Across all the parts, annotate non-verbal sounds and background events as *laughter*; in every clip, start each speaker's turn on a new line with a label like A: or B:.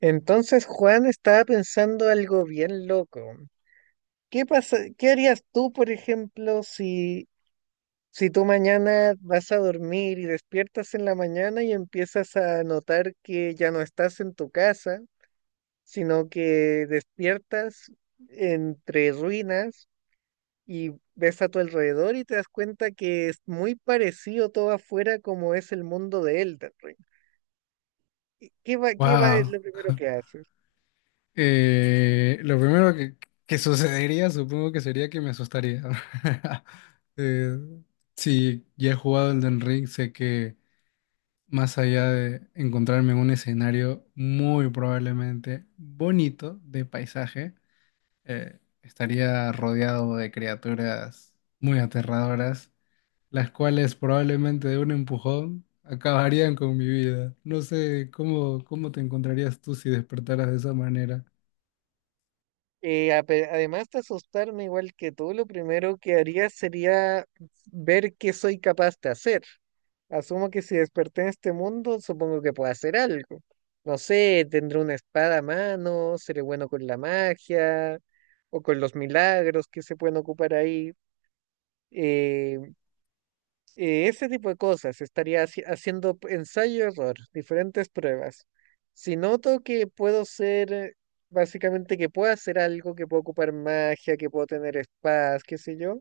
A: Entonces Juan estaba pensando algo bien loco. ¿Qué pasa, qué harías tú, por ejemplo, si tú mañana vas a dormir y despiertas en la mañana y empiezas a notar que ya no estás en tu casa, sino que despiertas entre ruinas y ves a tu alrededor y te das cuenta que es muy parecido todo afuera como es el mundo de Elden Ring? Qué va, es
B: Wow.
A: lo primero que haces?
B: Lo primero que sucedería, supongo que sería que me asustaría. *laughs* Eh, si ya he jugado Elden Ring, sé que más allá de encontrarme en un escenario muy probablemente bonito de paisaje, estaría rodeado de criaturas muy aterradoras, las cuales probablemente de un empujón acabarían con mi vida. No sé cómo te encontrarías tú si despertaras de esa manera.
A: Además de asustarme igual que tú, lo primero que haría sería ver qué soy capaz de hacer. Asumo que si desperté en este mundo, supongo que puedo hacer algo. No sé, tendré una espada a mano, seré bueno con la magia o con los milagros que se pueden ocupar ahí. eh, Ese tipo de cosas, estaría haciendo ensayo-error, diferentes pruebas. Si noto que puedo ser, básicamente que puedo hacer algo, que puedo ocupar magia, que puedo tener espadas, qué sé yo,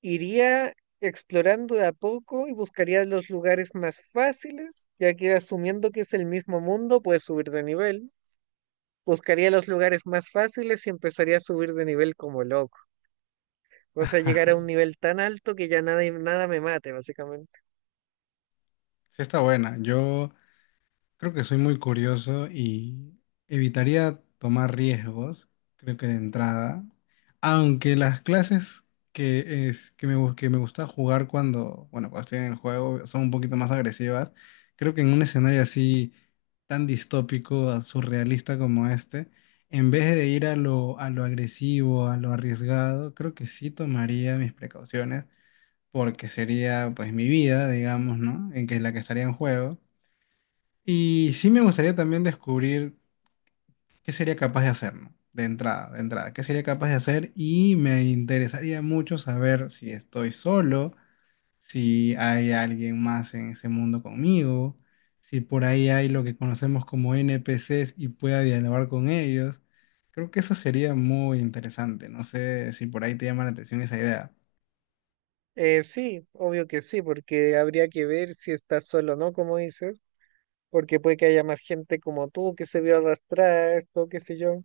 A: iría explorando de a poco y buscaría los lugares más fáciles, ya que asumiendo que es el mismo mundo, puedes subir de nivel. Buscaría los lugares más fáciles y empezaría a subir de nivel como loco. O
B: *laughs*
A: sea, llegar a
B: Ajá,
A: un nivel tan alto que ya nada, nada me mate, básicamente.
B: sí está buena. Yo creo que soy muy curioso y evitaría tomar riesgos, creo que de entrada. Aunque las clases que, es, que, me, gu- que me gusta jugar cuando, bueno, cuando estoy en el juego son un poquito más agresivas, creo que en un escenario así tan distópico, surrealista como este, en vez de ir a lo agresivo, a lo arriesgado, creo que sí tomaría mis precauciones porque sería pues mi vida, digamos, ¿no? En que es la que estaría en juego. Y sí me gustaría también descubrir qué sería capaz de hacer, ¿no? De entrada, qué sería capaz de hacer y me interesaría mucho saber si estoy solo, si hay alguien más en ese mundo conmigo, si por ahí hay lo que conocemos como NPCs y pueda dialogar con ellos. Creo que eso sería muy interesante. No sé si por ahí te llama la atención esa idea.
A: Sí, obvio que sí, porque habría que ver si estás solo o no, como dices, porque puede que haya más gente como tú que se vio arrastrada a esto, qué sé yo.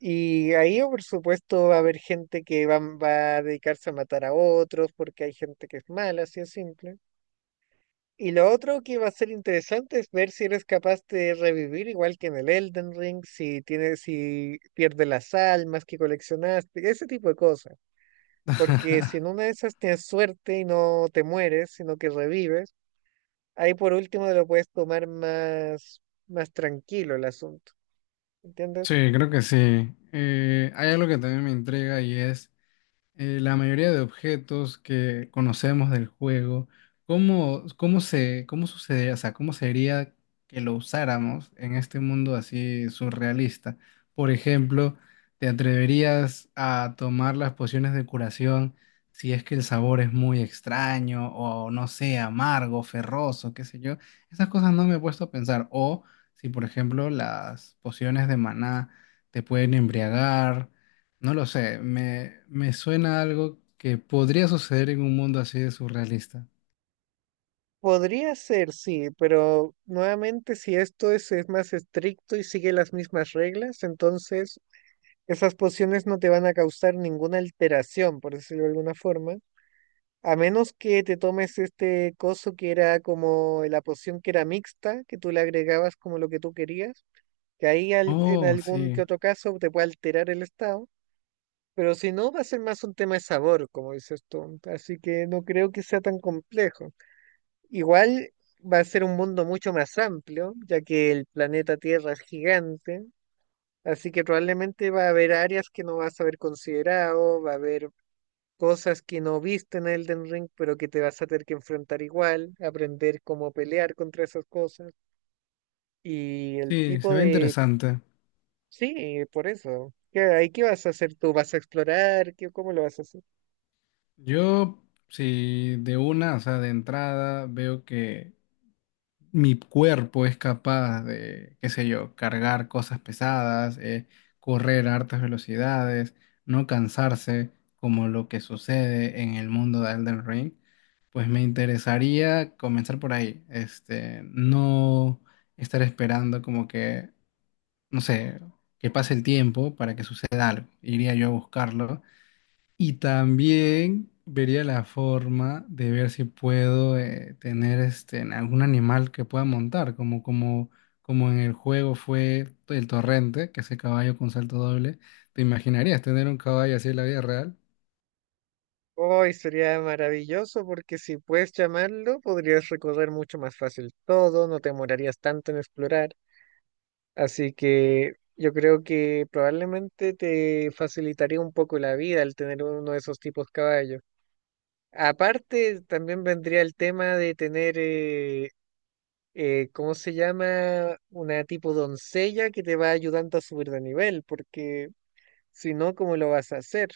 A: Y ahí, oh, por supuesto, va a haber gente que va a dedicarse a matar a otros, porque hay gente que es mala, así es simple. Y lo otro que va a ser interesante es ver si eres capaz de revivir, igual que en el Elden Ring, si tienes, si pierdes las almas que coleccionaste, ese tipo de cosas. Porque si
B: *laughs*
A: en una de esas tienes suerte y no te mueres, sino que revives, ahí por último te lo puedes tomar más, más tranquilo el asunto. ¿Entiendes?
B: Sí, creo que sí. Hay algo que también me intriga y es la mayoría de objetos que conocemos del juego, cómo sucedería, o sea, cómo sería que lo usáramos en este mundo así surrealista? Por ejemplo, ¿te atreverías a tomar las pociones de curación si es que el sabor es muy extraño o no sé, amargo, ferroso, qué sé yo? Esas cosas no me he puesto a pensar. O si, por ejemplo, las pociones de maná te pueden embriagar no lo sé, me suena algo que podría suceder en un mundo así de surrealista.
A: Podría ser, sí, pero nuevamente si esto es más estricto y sigue las mismas reglas, entonces esas pociones no te van a causar ninguna alteración, por decirlo de alguna forma, a menos que te tomes este coso que era como la poción que era mixta, que tú le agregabas como lo que tú querías que ahí en
B: Oh,
A: algún que
B: sí,
A: otro caso te puede alterar el estado, pero si no, va a ser más un tema de sabor, como dices tú, así que no creo que sea tan complejo. Igual va a ser un mundo mucho más amplio, ya que el planeta Tierra es gigante, así que probablemente va a haber áreas que no vas a haber considerado, va a haber cosas que no viste en Elden Ring, pero que te vas a tener que enfrentar igual, aprender cómo pelear contra esas cosas. Y el
B: sí, se
A: tipo
B: ve
A: de.
B: interesante.
A: Sí, por eso. ¿Qué, ahí qué vas a hacer tú? ¿Vas a explorar? ¿Qué, cómo lo vas a hacer?
B: Yo, sí, de una, o sea, de entrada, veo que mi cuerpo es capaz de, qué sé yo, cargar cosas pesadas, correr a altas velocidades, no cansarse, como lo que sucede en el mundo de Elden Ring, pues me interesaría comenzar por ahí. Este, no estar esperando como que, no sé, que pase el tiempo para que suceda algo. Iría yo a buscarlo y también vería la forma de ver si puedo tener este, en algún animal que pueda montar, como en el juego fue el torrente, que ese caballo con salto doble. ¿Te imaginarías tener un caballo así en la vida real?
A: Hoy sería maravilloso porque si puedes llamarlo, podrías recorrer mucho más fácil todo, no te demorarías tanto en explorar. Así que yo creo que probablemente te facilitaría un poco la vida al tener uno de esos tipos caballos. Aparte, también vendría el tema de tener, ¿cómo se llama? Una tipo doncella que te va ayudando a subir de nivel, porque... Si no, ¿cómo lo vas a hacer?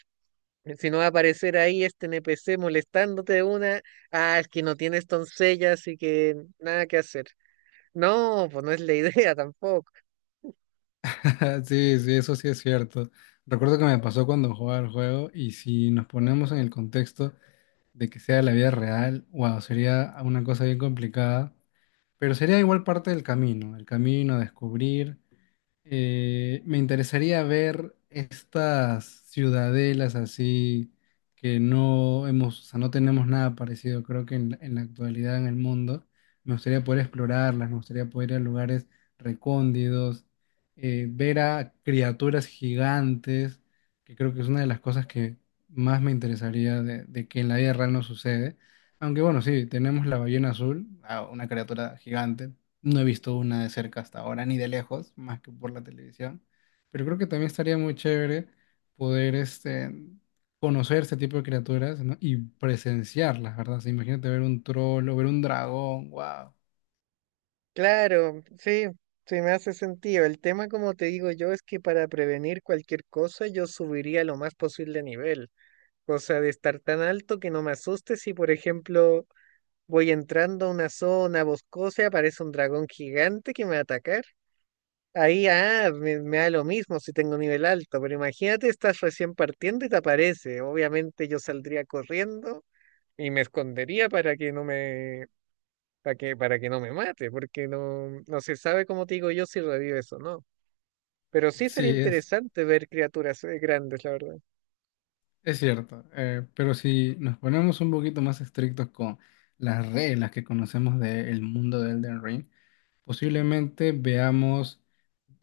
A: Si no va a aparecer ahí este NPC molestándote de una, ah, es que no tienes doncella, así que nada que hacer. No, pues no es la *laughs* idea tampoco.
B: *laughs* Sí, sí, eso sí es cierto. Recuerdo que me pasó cuando jugaba el juego y si nos ponemos en el contexto de que sea la vida real, wow, sería una cosa bien complicada, pero sería igual parte del camino, el camino a descubrir. Me interesaría ver estas ciudadelas así que no hemos, o sea, no tenemos nada parecido, creo que en la actualidad en el mundo. Me gustaría poder explorarlas, me gustaría poder ir a lugares recóndidos, ver a criaturas gigantes, que creo que es una de las cosas que más me interesaría de que en la vida real no sucede. Aunque bueno, sí, tenemos la ballena azul, ah, una criatura gigante, no he visto una de cerca hasta ahora, ni de lejos, más que por la televisión. Pero creo que también estaría muy chévere poder este, conocer este tipo de criaturas, ¿no? Y presenciarlas, ¿verdad? O sea, imagínate ver un troll o ver un dragón, wow.
A: Claro, sí, sí me hace sentido. El tema, como te digo yo, es que para prevenir cualquier cosa yo subiría lo más posible de nivel. Cosa de estar tan alto que no me asuste si, por ejemplo, voy entrando a una zona boscosa y aparece un dragón gigante que me va a atacar. Ahí, ah, me da lo mismo si tengo nivel alto, pero imagínate, estás recién partiendo y te aparece. Obviamente yo saldría corriendo y me escondería para que no me mate, porque no, no se sabe, como te digo yo, si revives o no. Pero sí sería
B: Sí,
A: interesante ver criaturas grandes, la verdad.
B: es cierto. Pero si nos ponemos un poquito más estrictos con las reglas que conocemos del mundo de Elden Ring, posiblemente veamos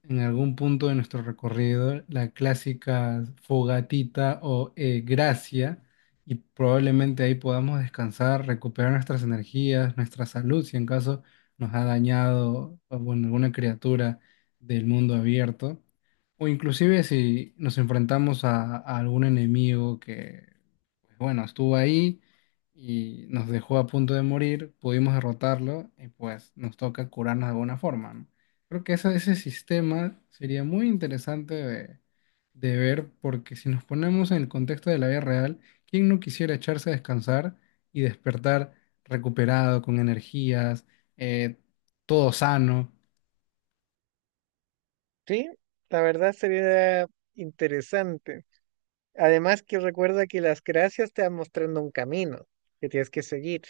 B: en algún punto de nuestro recorrido la clásica fogatita o gracia y probablemente ahí podamos descansar, recuperar nuestras energías, nuestra salud, si en caso nos ha dañado o, bueno, alguna criatura del mundo abierto, o inclusive si nos enfrentamos a algún enemigo que, pues, bueno, estuvo ahí. Y nos dejó a punto de morir, pudimos derrotarlo y pues nos toca curarnos de alguna forma, ¿no? Creo que ese sistema sería muy interesante de ver porque si nos ponemos en el contexto de la vida real, ¿quién no quisiera echarse a descansar y despertar recuperado, con energías, eh, todo sano?
A: Sí, la verdad sería interesante. Además que recuerda que las gracias te van mostrando un camino que tienes que seguir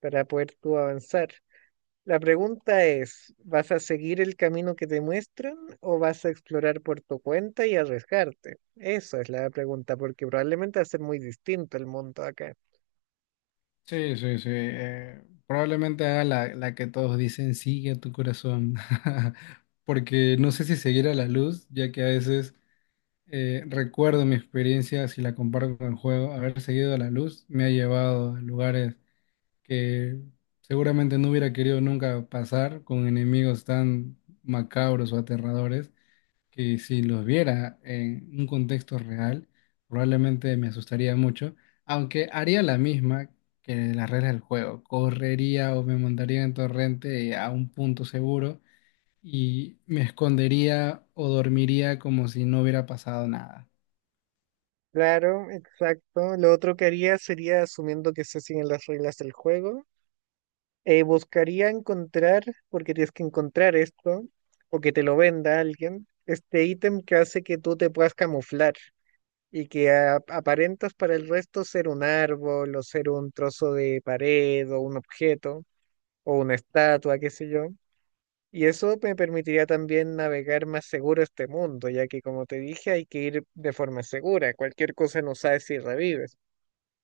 A: para poder tú avanzar. La pregunta es, ¿vas a seguir el camino que te muestran o vas a explorar por tu cuenta y arriesgarte? Esa es la pregunta, porque probablemente va a ser muy distinto el mundo acá.
B: Sí, sí, sí. Probablemente haga la que todos dicen, sigue a tu corazón. *laughs* Porque no sé si seguir a la luz, ya que a veces recuerdo mi experiencia, si la comparo con el juego, haber seguido a la luz me ha llevado a lugares que seguramente no hubiera querido nunca pasar con enemigos tan macabros o aterradores que si los viera en un contexto real, probablemente me asustaría mucho, aunque haría la misma que las reglas del juego, correría o me montaría en torrente a un punto seguro y me escondería o dormiría como si no hubiera pasado nada.
A: Claro, exacto. Lo otro que haría sería, asumiendo que se siguen las reglas del juego, buscaría encontrar, porque tienes que encontrar esto, o que te lo venda alguien, este ítem que hace que tú te puedas camuflar. Y que aparentas para el resto ser un árbol o ser un trozo de pared o un objeto o una estatua, qué sé yo. Y eso me permitiría también navegar más seguro este mundo, ya que como te dije, hay que ir de forma segura, cualquier cosa no sabes si revives.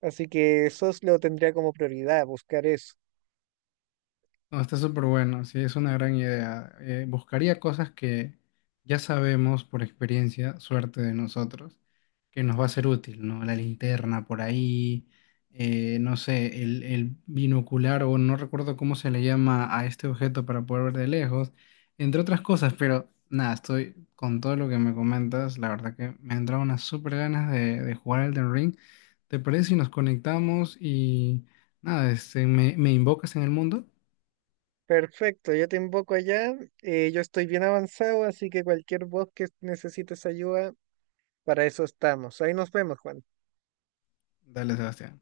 A: Así que eso lo tendría como prioridad, buscar eso.
B: No, está súper bueno, sí, es una gran idea. Buscaría cosas que ya sabemos por experiencia, suerte de nosotros, que nos va a ser útil, ¿no? La linterna por ahí, no sé, el binocular o no recuerdo cómo se le llama a este objeto para poder ver de lejos, entre otras cosas, pero nada, estoy con todo lo que me comentas, la verdad que me han entrado unas súper ganas de jugar al Elden Ring. ¿Te parece si nos conectamos y nada, este, me invocas en el mundo?
A: Perfecto, yo te invoco allá, yo estoy bien avanzado, así que cualquier voz que necesites ayuda, para eso estamos. Ahí nos vemos, Juan.
B: Dale, Sebastián.